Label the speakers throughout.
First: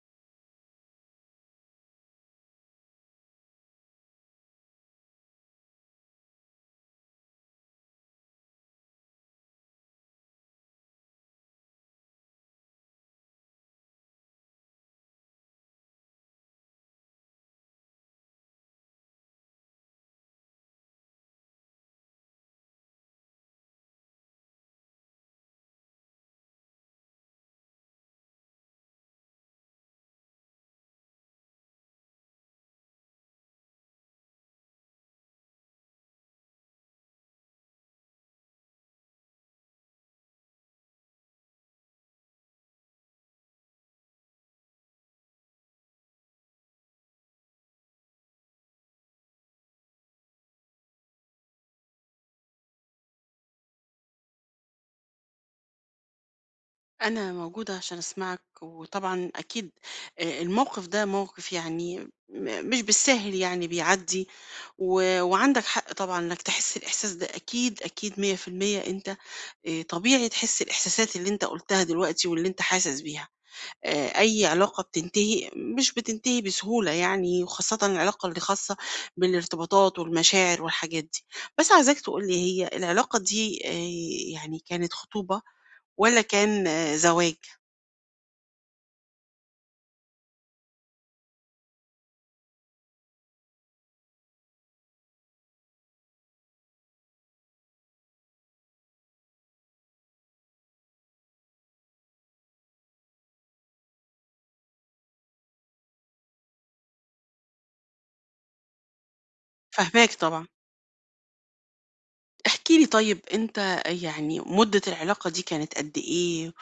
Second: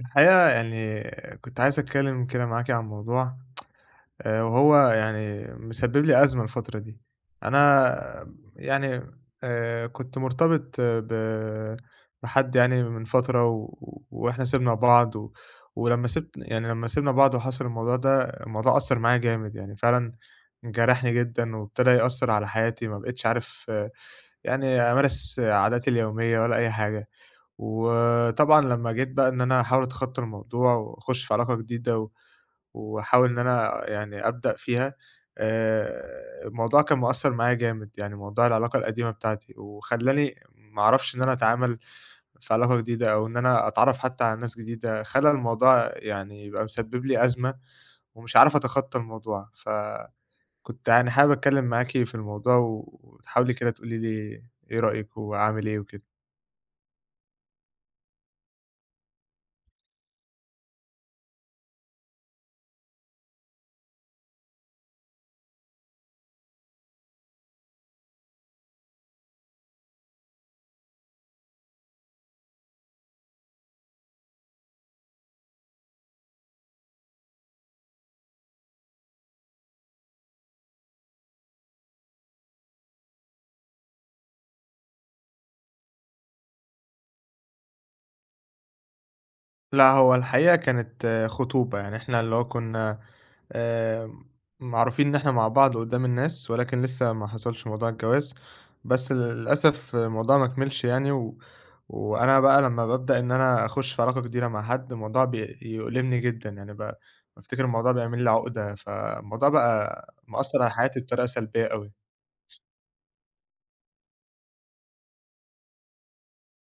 Speaker 1: الحقيقة يعني كنت عايز أتكلم كده معاكِ عن موضوع، وهو يعني مسبب لي أزمة الفترة دي. أنا يعني كنت مرتبط بحد يعني من فترة، وإحنا سِبنا بعض، و ولمّا سِبت يعني لمّا سِبنا بعض وحصل الموضوع ده، الموضوع أثّر معايا جامد، يعني فعلًا جرحني جدًا وابتدى يأثّر على حياتي، ما بقيتش عارف يعني أمارس عاداتي اليومية ولا أي حاجة. وطبعًا لمّا جيت بقى إن أنا أحاول أتخطى الموضوع وأخش في علاقة جديدة، و وأحاول إن أنا يعني أبدأ فيها، الموضوع كان مأثّر معايا جامد، يعني موضوع العلاقة القديمة بتاعتي، وخلّاني ما أعرفش إن أنا أتعامل في علاقة جديدة أو إن أنا أتعرّف حتى على ناس جديدة، خلّى الموضوع يعني يبقى مسبب لي أزمة ومش عارف أتخطى الموضوع، فكنت يعني حابب أتكلّم معاكِ في الموضوع، و- وتحاولي كده تقولي لي إيه رأيِك وأعمل إيه وكده.
Speaker 2: أنا موجودة عشان أسمعك، وطبعًا أكيد الموقف ده موقف يعني مش بالساهل يعني بيعدّي، وعندك حق طبعًا إنك تحس الإحساس ده أكيد، أكيد 100% أنت طبيعي تحس الإحساسات اللي أنت قُلتها دلوقتي واللي أنت حاسس بيها، أي علاقة بتنتهي مش بتنتهي بسهولة يعني، وخاصةً العلاقة اللي خاصة بالارتباطات والمشاعر والحاجات دي. بس عايزاك تقول لي هي العلاقة دي يعني كانت خطوبة والّا كان زواج؟
Speaker 1: لأ، هو الحقيقة كانت خطوبة، يعني إحنا اللي هو كنا آآ معروفين إن إحنا مع بعض قدّام الناس، ولكن لسه ما حصلش موضوع الجواز، بس للأسف الموضوع ما كملش يعني، و وأنا بقى لمّا بابدأ إن أنا أخش في علاقة جديدة مع حد، الموضوع بيؤلمني جدًا، يعني بافتكر الموضوع بيعمل لي عقدة، فالموضوع بقى
Speaker 2: فاهماك طبعًا.
Speaker 1: مأثّر على حياتي بطريقة سلبية أوي.
Speaker 2: احكِ لي طيب أنت يعني مدة العلاقة دي كانت قد إيه،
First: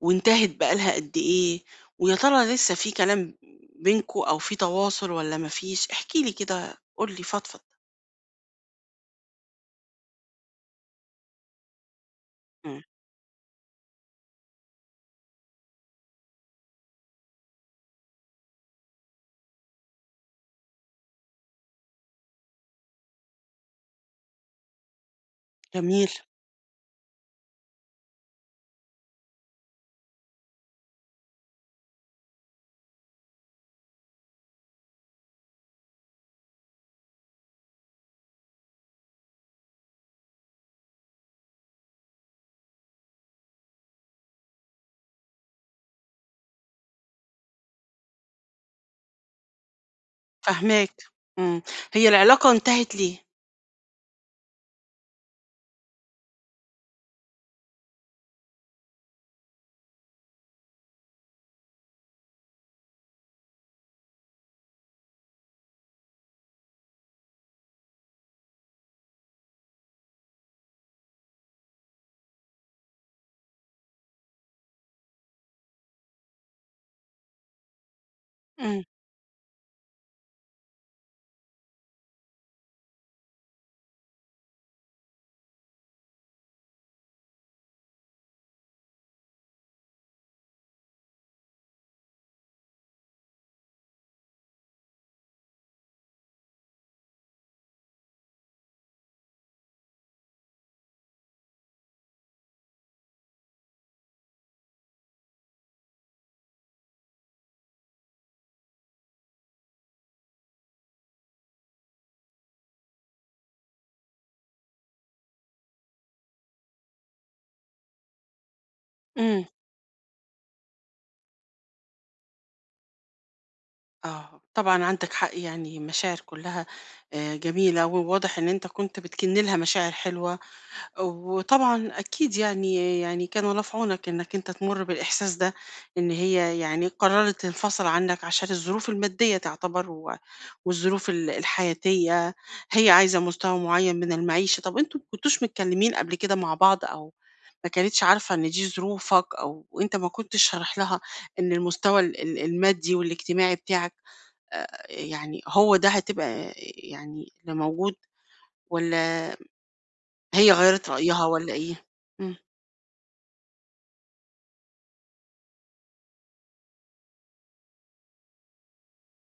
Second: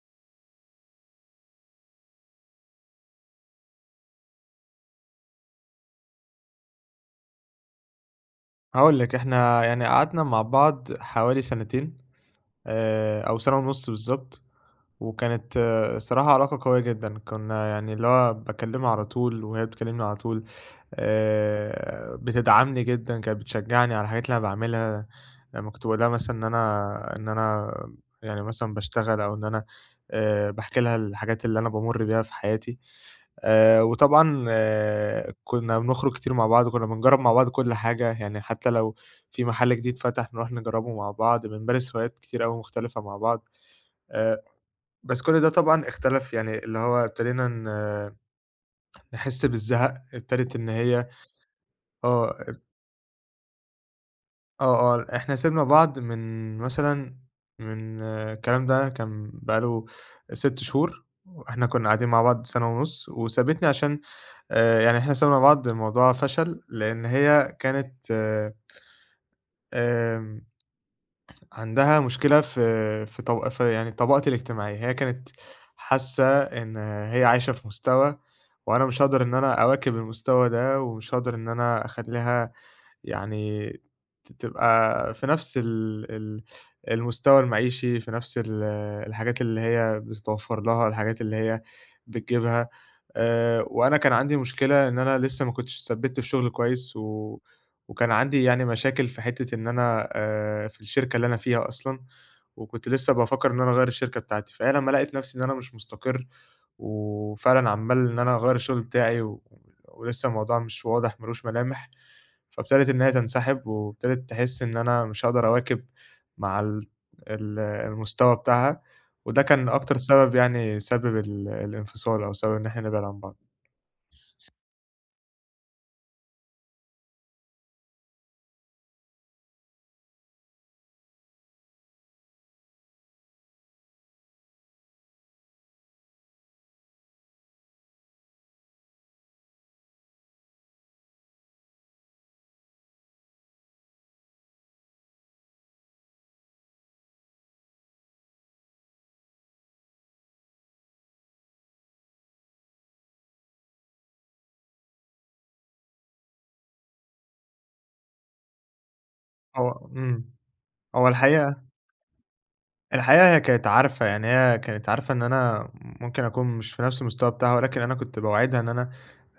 Speaker 2: وانتهت بقى لها قد إيه، ويا ترى لسه في كلام بينكم أو في تواصل والّا ما فيش؟ احكِ لي كده، قُل لي فضفض.
Speaker 1: هاقول لك، إحنا يعني قعدنا مع بعض حوالي سنتين،
Speaker 2: إمم،
Speaker 1: أو سنة ونُص بالضبط. وكانت الصراحة علاقة قوية جدًا، كنا يعني اللي هو باكلمها على طول وهي بتكلمني على طول، بتدعمني جدًا، كانت بتشجعني على الحاجات اللي أنا باعملها، لمّا كنت باقول لها
Speaker 2: جميل،
Speaker 1: مثلًا إن أنا يعني مثلًا باشتغل أو إن أنا باحكي لها الحاجات اللي أنا بامُر بيها في حياتي، وطبعًا كنا بنخرج كتير مع بعض، كنا بنجرّب مع بعض كل حاجة، يعني حتى لو في محل جديد فتح نروح نجرّبه مع بعض، بنمارس هوايات كتير أوي مختلفة مع بعض. آآ بس كل ده طبعًا اختلف، يعني اللي هو ابتدينا نحس بالزهق، ابتدت إن
Speaker 2: فاهماك،
Speaker 1: هي
Speaker 2: إمم. هي العلاقة
Speaker 1: آه،
Speaker 2: انتهت ليه؟
Speaker 1: إحنا سِبنا بعض من مثلًا من الكلام ده كان بقى له 6 شهور، وإحنا كنا قاعدين مع بعض سَنة ونُص، وسابتني عشان يعني إحنا سِبنا بعض الموضوع فشل، لإن هي كانت آمم عندها مشكلة في طبقتي الاجتماعية، هي كانت حاسة إن هي عايشة في مستوى،
Speaker 2: إمم،
Speaker 1: وأنا مش هاقدر إن أنا أواكب المستوى ده، ومش هاقدر إن أنا أخلّيها يعني تبقى في نفس ال المستوى المعيشي، في نفس الحاجات اللي هي بتتوفّر لها، الحاجات اللي هي بتجيبها. وأنا كان عندي مشكلة إن أنا لسه ما كنتش اتثبِّت في شغل كويس، و وكان عندي يعني مشاكل في حتّة إن أنا في الشركة اللي أنا فيها أصلًا، وكنت لسه بافكّر إن أنا أغيّر الشركة بتاعتي، فهي لمّا لقيت نفسي إن أنا مش مستقر وفعلًا عمّال إن أنا أغيّر الشغل بتاعي، و ولسه الموضوع مش واضح، ما لوش ملامح، فابتدت إن هي تنسحب، وابتدت تحس إن أنا مش هاقدر أواكب مع ال المستوى بتاعها، وده
Speaker 2: إمم،
Speaker 1: كان أكتر سبب، يعني سبب الانفصال، أو سبب إن إحنا نبعد عن بعض.
Speaker 2: آه، طبعًا عندك حق يعني مشاعر كلها جميلة، وواضح إن أنت كنت بتكِن لها مشاعر حلوة وطبعًا أكيد يعني كان الله في عونك إنك أنت تمُر بالإحساس ده، إن هي يعني قرّرت تنفصل عنك عشان الظروف المادية تعتبر والظروف الحياتية، هي عايزة مستوى معيّن من المعيشة، طَب أنتم ما كنتوش متكلمين قبل كده مع بعض أو ما كانتش عارفة إن دي ظروفك أو أنت ما كنتش شارح لها إن المستوى ال المادي والاجتماعي بتاعك يعني هو ده هتبقى يعني اللي موجود والّا
Speaker 1: هو إمم،
Speaker 2: هي غيّرت
Speaker 1: هو
Speaker 2: رأيها والّا
Speaker 1: الحقيقة
Speaker 2: إيه؟ إمم،
Speaker 1: الحقيقة هي كانت عارفة، يعني هي كانت عارفة إن أنا ممكن أكون مش في نفس المستوى بتاعها، ولكن أنا كنت باوعدها إن أنا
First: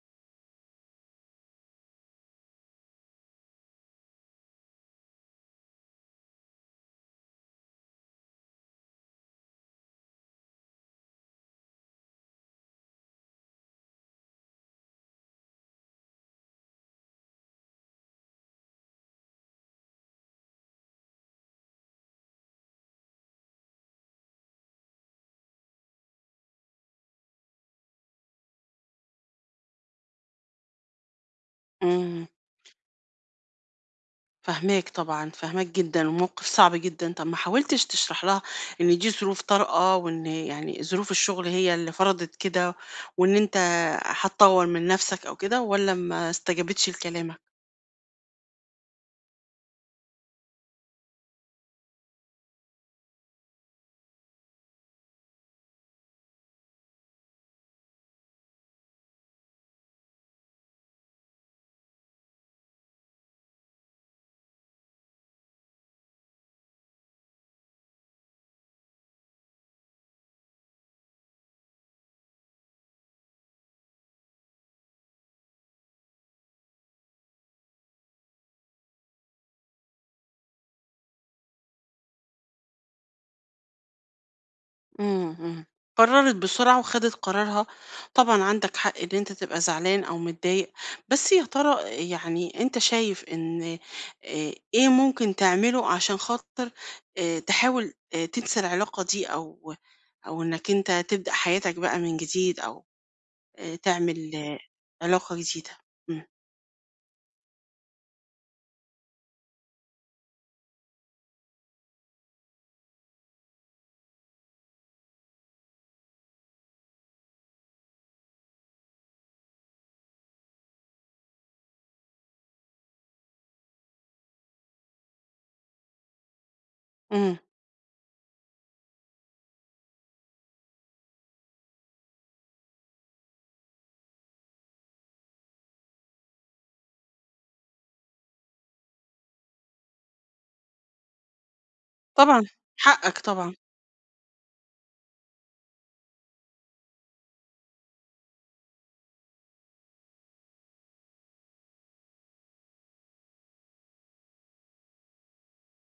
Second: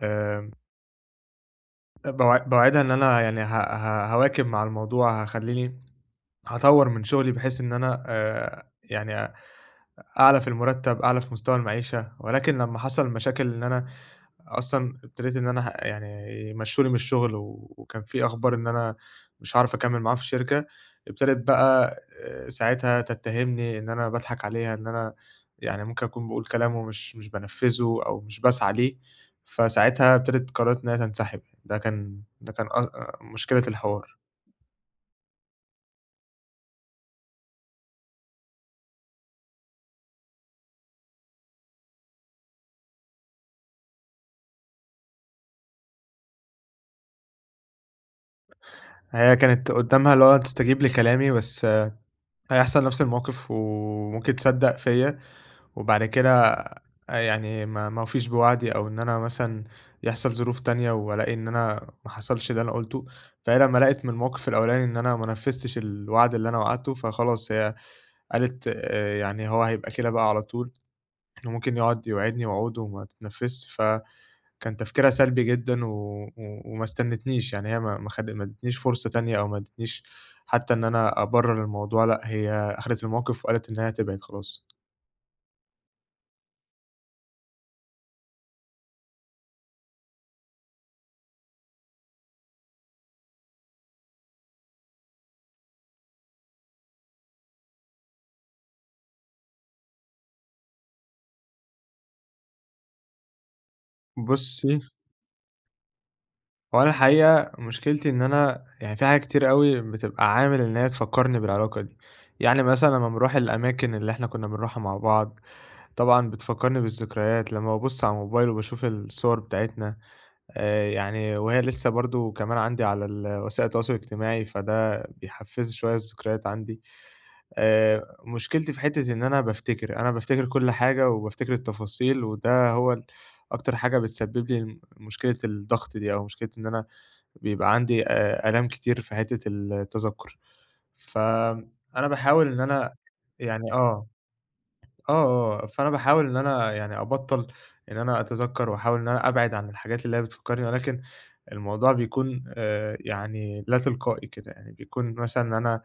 Speaker 1: آآ، باوعدها إن أنا يعني ه ه هاواكب مع الموضوع، هاطوّر من شغلي بحيث إن أنا يعني أعلى في المرتب، أعلى في مستوى المعيشة، ولكن لمّا حصل مشاكل إن أنا أصلًا ابتديت إن أنا يعني يمشّوني من الشغل، و- وكان في أخبار إن أنا مش هاعرف أكمّل معاهم في الشركة، ابتدت بقى ساعتها تتهمني إن أنا باضحك عليها، إن أنا يعني ممكن أكون باقول كلام ومش مش بانفّذه أو مش باسعى ليه، فساعتها قررت إن هي تنسحب، ده كان
Speaker 2: إمم،
Speaker 1: ده كان أ آه، مشكلة الحوار.
Speaker 2: فاهماك طبعًا، فاهماك جدًا، وموقف صعب جدًا. طَب ما حاولتش تشرح لها إن دي ظروف طارئة، وإن يعني ظروف الشغل هي اللي فرضت كده، وإن أنت هتطوّر من نَفْسك أو كده، والّا ما استجابتش لكلامك؟
Speaker 1: هي كانت قدّامها اللي هو تستجيب لكلامي، بس هيحصل نفس الموقف وممكن تصدّق فيّا. وبعد كده يعني ما أوفيش بوعدي أو إن أنا مثلًا يحصل ظروف تانية وألاقي إن أنا ما حصلش اللي أنا قُلته، فهي لمّا لقِت من الموقِف الأولاني إن أنا ما نفّذتش الوعد اللي أنا وعدته، فخلاص هي قالت يعني هو هيبقى كده بقى على طول، وممكن يقعد يوعدني وعوده وما تتنفّذش، فكان تفكيرها سلبي جدًا، و و وما استنِّتنيش، يعني هي ما ادّتنيش فرصة تانية أو ما ادّتنيش حتّى إن أنا أبرّر الموضوع، لأ، هي أخدت الموقِف وقالت إن هي هتبعد خلاص.
Speaker 2: إمم، إمم. قرّرت بسرعة وخدت قرارها، طبعًا عندك حق إن أنت تبقى زعلان أو متضايق، بس يا ترى يعني أنت شايف إن إيه ممكن تعمله عشان خاطر تحاول تنسى العلاقة دي أو إنك أنت تبدأ حياتك بقى من جديد أو تعمل
Speaker 1: بُصّي،
Speaker 2: علاقة جديدة؟ إمم،
Speaker 1: هو أنا الحقيقة مشكلتي إن أنا يعني في حاجات كتير أوي بتبقى عامل إن هي تفكّرني بالعلاقة دي، يعني مثلًا لمّا باروح الأماكن اللي إحنا كنا بنروحها مع بعض، طبعًا بتفكّرني بالذكريات، لمّا بابُص على الموبايل وباشوف الصور بتاعتنا، يعني وهي لسه برضه كمان عندي على وسائل التواصل الاجتماعي، فده بيحفّز شوية الذكريات عندي،
Speaker 2: إمم،
Speaker 1: مشكلتي في حتّة إن أنا بافتكر، أنا بافتكر كل حاجة وبافتكر التفاصيل، وده هو أكتر حاجة بتسبب لي مشكلة الضغط دي، أو مشكلة إن أنا بيبقى عندي آلام كتير في حتّة التذكُّر، فأنا
Speaker 2: طبعًا،
Speaker 1: باحاول إن أنا
Speaker 2: حقك طبعًا،
Speaker 1: يعني أبطّل إن أنا أتذكّر وأحاول إن أنا أبعد عن الحاجات اللي هي بتفكّرني، ولكن الموضوع بيكون يعني لا تلقائي كده، يعني بيكون مثلًا إن أنا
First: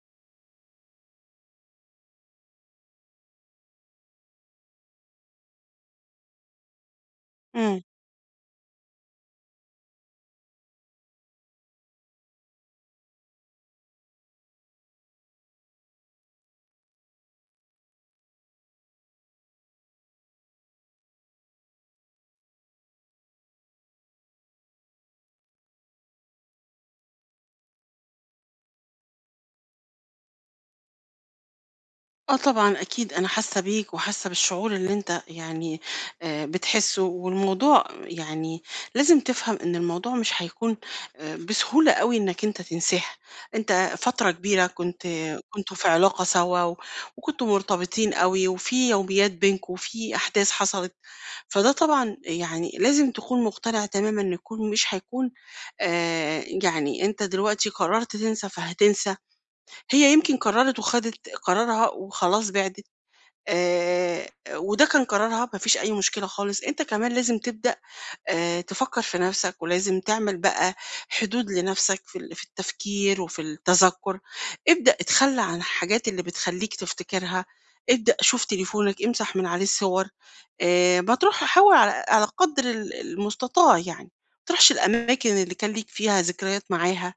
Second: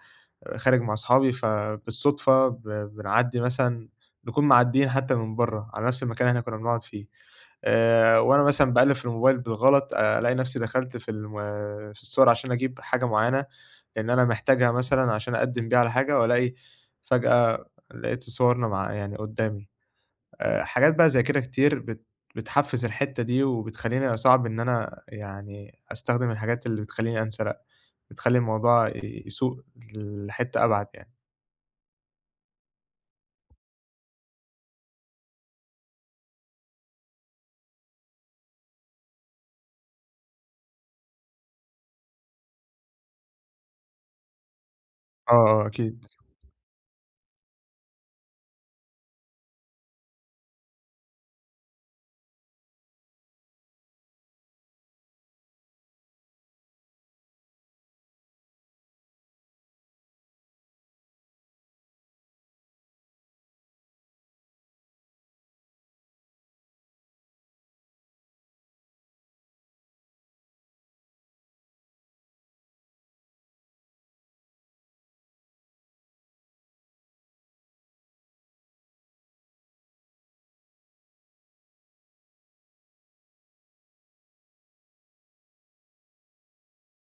Speaker 1: خارج مع أصحابي فبالصُدفة بنعدّي مثلًا نكون معدّيين حتى من برّه على نَفْس المكان اللي إحنا كُنّا بنقعد فيه.
Speaker 2: إمم.
Speaker 1: وأنا مثلًا باقلِّب في الموبايل بالغلط ألاقي نَفْسي دخلت في في الصور عشان أجيب حاجة معيّنة، لإن أنا محتاجها مثلًا عشان أقدِّم بيها على حاجة وألاقي فجأة لقيت صورنا مع يعني قُدّامي. حاجات بقى زي كده كتير بتحفّز الحتّة دي وبتخلّيني أصعّب إن أنا يعني أستخدم الحاجات اللي بتخلّيني أنسى لأ، بتخلّي الموضوع يسوء لحتّة أبعد يعني.
Speaker 2: آه طبعًا أكيد أنا حاسة بيك وحاسة بالشعور اللي أنت يعني بتحسه، والموضوع يعني لازم تفهم إن الموضوع مش هيكون بسهولة أوي إنك أنت تنساها، أنت فترة كبيرة كنت
Speaker 1: آه، آه
Speaker 2: كنتم في
Speaker 1: أكيد.
Speaker 2: علاقة سوا وكنتم مرتبطين أوي وفي يوميات بينكم وفي أحداث حصلت، فده طبعًا يعني لازم تكون مقتنع تمامًا إن يكون مش هيكون يعني أنت دلوقتي قررت تنسى فهتنسى، هي يمكن قررت وخدت قرارها وخلاص بعدِت. آآ وده كان قرارها، ما فيش أي مشكلة خالص، أنت كمان لازم تبدأ تفكّر في نَفْسك ولازم تعمل بقى حدود لنَفْسك في في التفكير وفي التذكُّر، ابدأ اتخلّى عن الحاجات اللي بتخلّيك تفتكرها، ابدأ شوف تليفونك، امسح من عليه الصور، ما تروح حاول على قدر المستطاع يعني، ما تروحش الأماكن اللي كان ليك فيها ذكريات معاها.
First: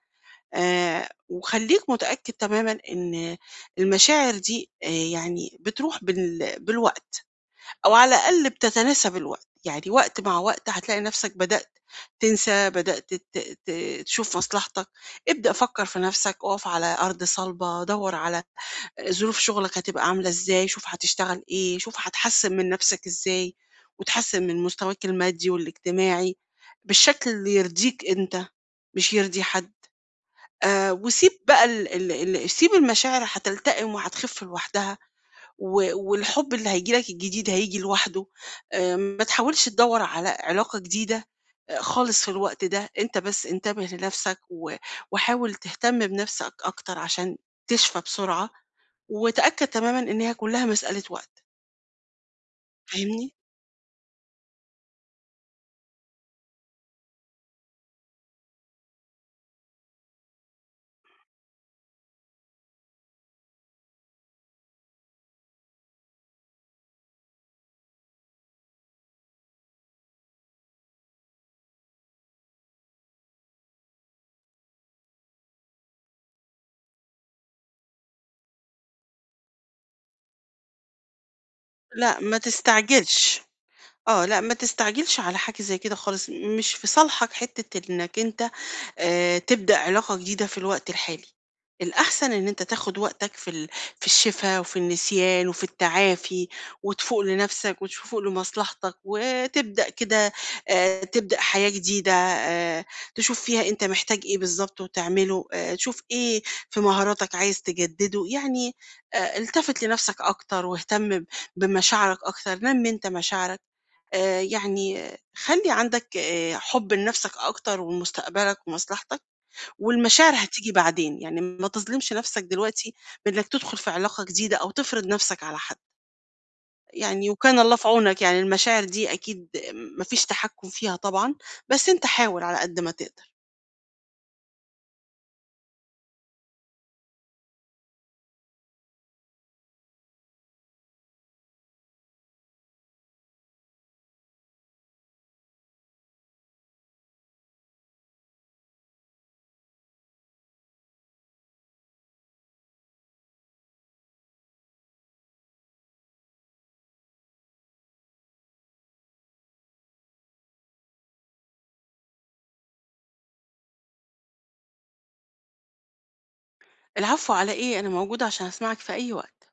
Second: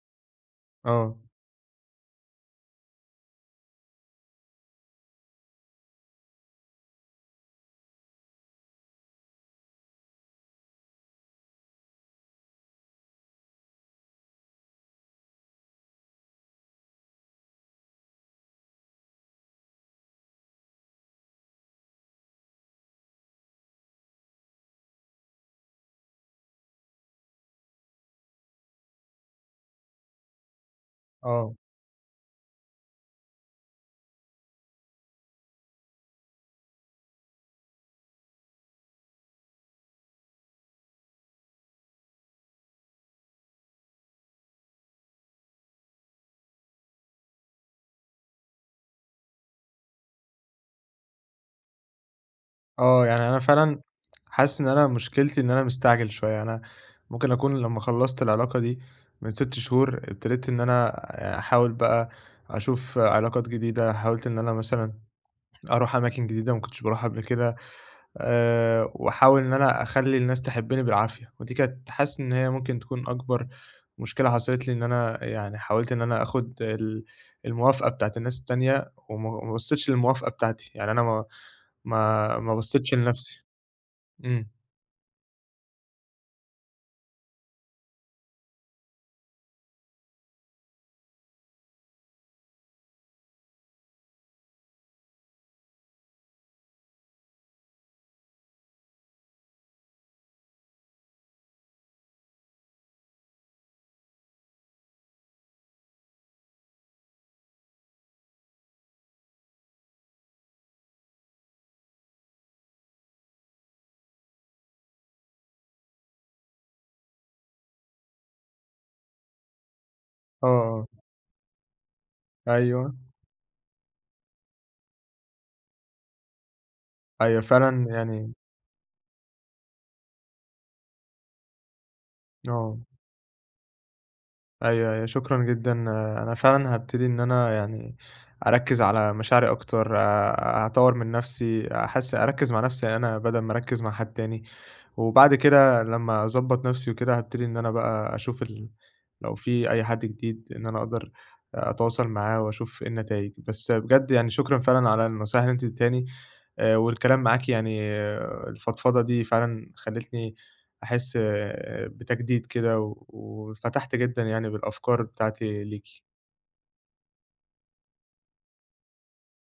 Speaker 1: آه،
Speaker 2: وخلّيك متأكد تمامًا إن المشاعر دي يعني بتروح بالوقت أو على الأقل بتتناسب الوقت، يعني وقت مع وقت هتلاقي نَفْسك بدأت تنسى، بدأت ت ت تشوف مصلحتك، ابدأ فكّر في نَفْسك، اقف على أرض صلبة، دَوّر على ظروف شغلك هتبقى عاملة إزاي، شوف هتشتغل إيه، شوف هتحسّن من نَفْسك إزاي وتحسّن من مستواك المادي والاجتماعي بالشكل اللي يرضيك أنت، مش يرضي حد. وسيب
Speaker 1: آه.
Speaker 2: بقى ال ال ال سيب المشاعر هتلتئم وهتخف لوحدها، والحب اللي هييجي لك الجديد هييجي لوحده، ما تحاولش تدوّر على علاقة جديدة خالص في الوقت ده، أنت بس انتبه لنفسك وحاول تهتم بنفسك أكتر عشان تشفى بسرعة، وتأكد تمامًا إن هي كلّها مسألة وقت،
Speaker 1: آه، يعني
Speaker 2: فاهمني؟
Speaker 1: أنا فعلًا حاسس إن أنا مشكلتي إن أنا مستعجل شوية، أنا ممكن أكون لمّا خلّصت العلاقة دي من 6 شهور، ابتديت إن أنا أحاول بقى أشوف علاقات جديدة، حاولت إن أنا مثلًا أروح أماكن جديدة ما كنتش باروحها قبل كده، وأحاول إن أنا أخلّي الناس تحبني بالعافية، ودي كانت حاسس إن هي ممكن تكون أكبر مشكلة حصلت لي، إن أنا يعني حاولت إن أنا آخد الموافقة بتاعة الناس التانية، وما ما بصيتش للموافقة بتاعتي، يعني أنا ما
Speaker 2: لأ،
Speaker 1: ما
Speaker 2: ما
Speaker 1: ما بصيتش
Speaker 2: تستعجلش.
Speaker 1: لنفسي.
Speaker 2: آه، لأ،
Speaker 1: إمم.
Speaker 2: ما تستعجلش على حاجة زي كده خالص، مش في صالحك حتّة إنّك أنت تبدأ علاقة جديدة في الوقت الحالي، الأحسن إن أنت تاخُد وقتك في في الشفا وفي النسيان وفي التعافي وتفوق لنَفْسك وتفوق لمصلحتك وتبدأ كده تبدأ حياة جديدة تشوف فيها أنت محتاج إيه بالضبط وتعمله، تشوف إيه في مهاراتك عايز تجدّده، يعني التفت لنَفْسك أكتر واهتم بمشاعرك أكتر، نمّي أنت مشاعرك. يعني خلّي عندك حُب لنَفْسك أكتر ولمستقبلك ومصلحتك، والمشاعر
Speaker 1: آه،
Speaker 2: هتيجي
Speaker 1: آه،
Speaker 2: بعدين، يعني ما تظلمش نَفْسك دلوقتي
Speaker 1: أيوه،
Speaker 2: بإنّك تدخُل في علاقة جديدة أو تفرض نَفْسك على حد، يعني
Speaker 1: أيوه
Speaker 2: وكان الله
Speaker 1: فعلًا
Speaker 2: في عونك،
Speaker 1: يعني
Speaker 2: يعني المشاعر دي أكيد ما فيش تحكُّم فيها طبعًا، بس أنت حاول على
Speaker 1: آه،
Speaker 2: قد ما تقدر.
Speaker 1: أيوه، أيوه شكرًا جدًا، آه، أنا فعلًا هابتدي إن أنا يعني أركّز على مشاعري أكتر، أطوّر من نَفْسي، أركّز مع نَفْسي أنا بدل ما أركّز مع حد تاني، وبعد كده لمّا أضبّط نَفْسي وكده هابتدي إن أنا بقى أشوف لو في أي حد جديد إن أنا أقدر أتواصل معاه وأشوف إيه النتايج، بس بجد يعني شكرًا فعلًا على النصايح اللي أنتِ اديتيهاني، والكلام معاكِ يعني الفضفضة دي فعلًا خلّتني أحس بتجديد كده، و واتفتحت جدًا يعني بالأفكار بتاعتي ليه.
Speaker 2: العفو على إيه، أنا موجودة عشان أسمعك في أي وقت.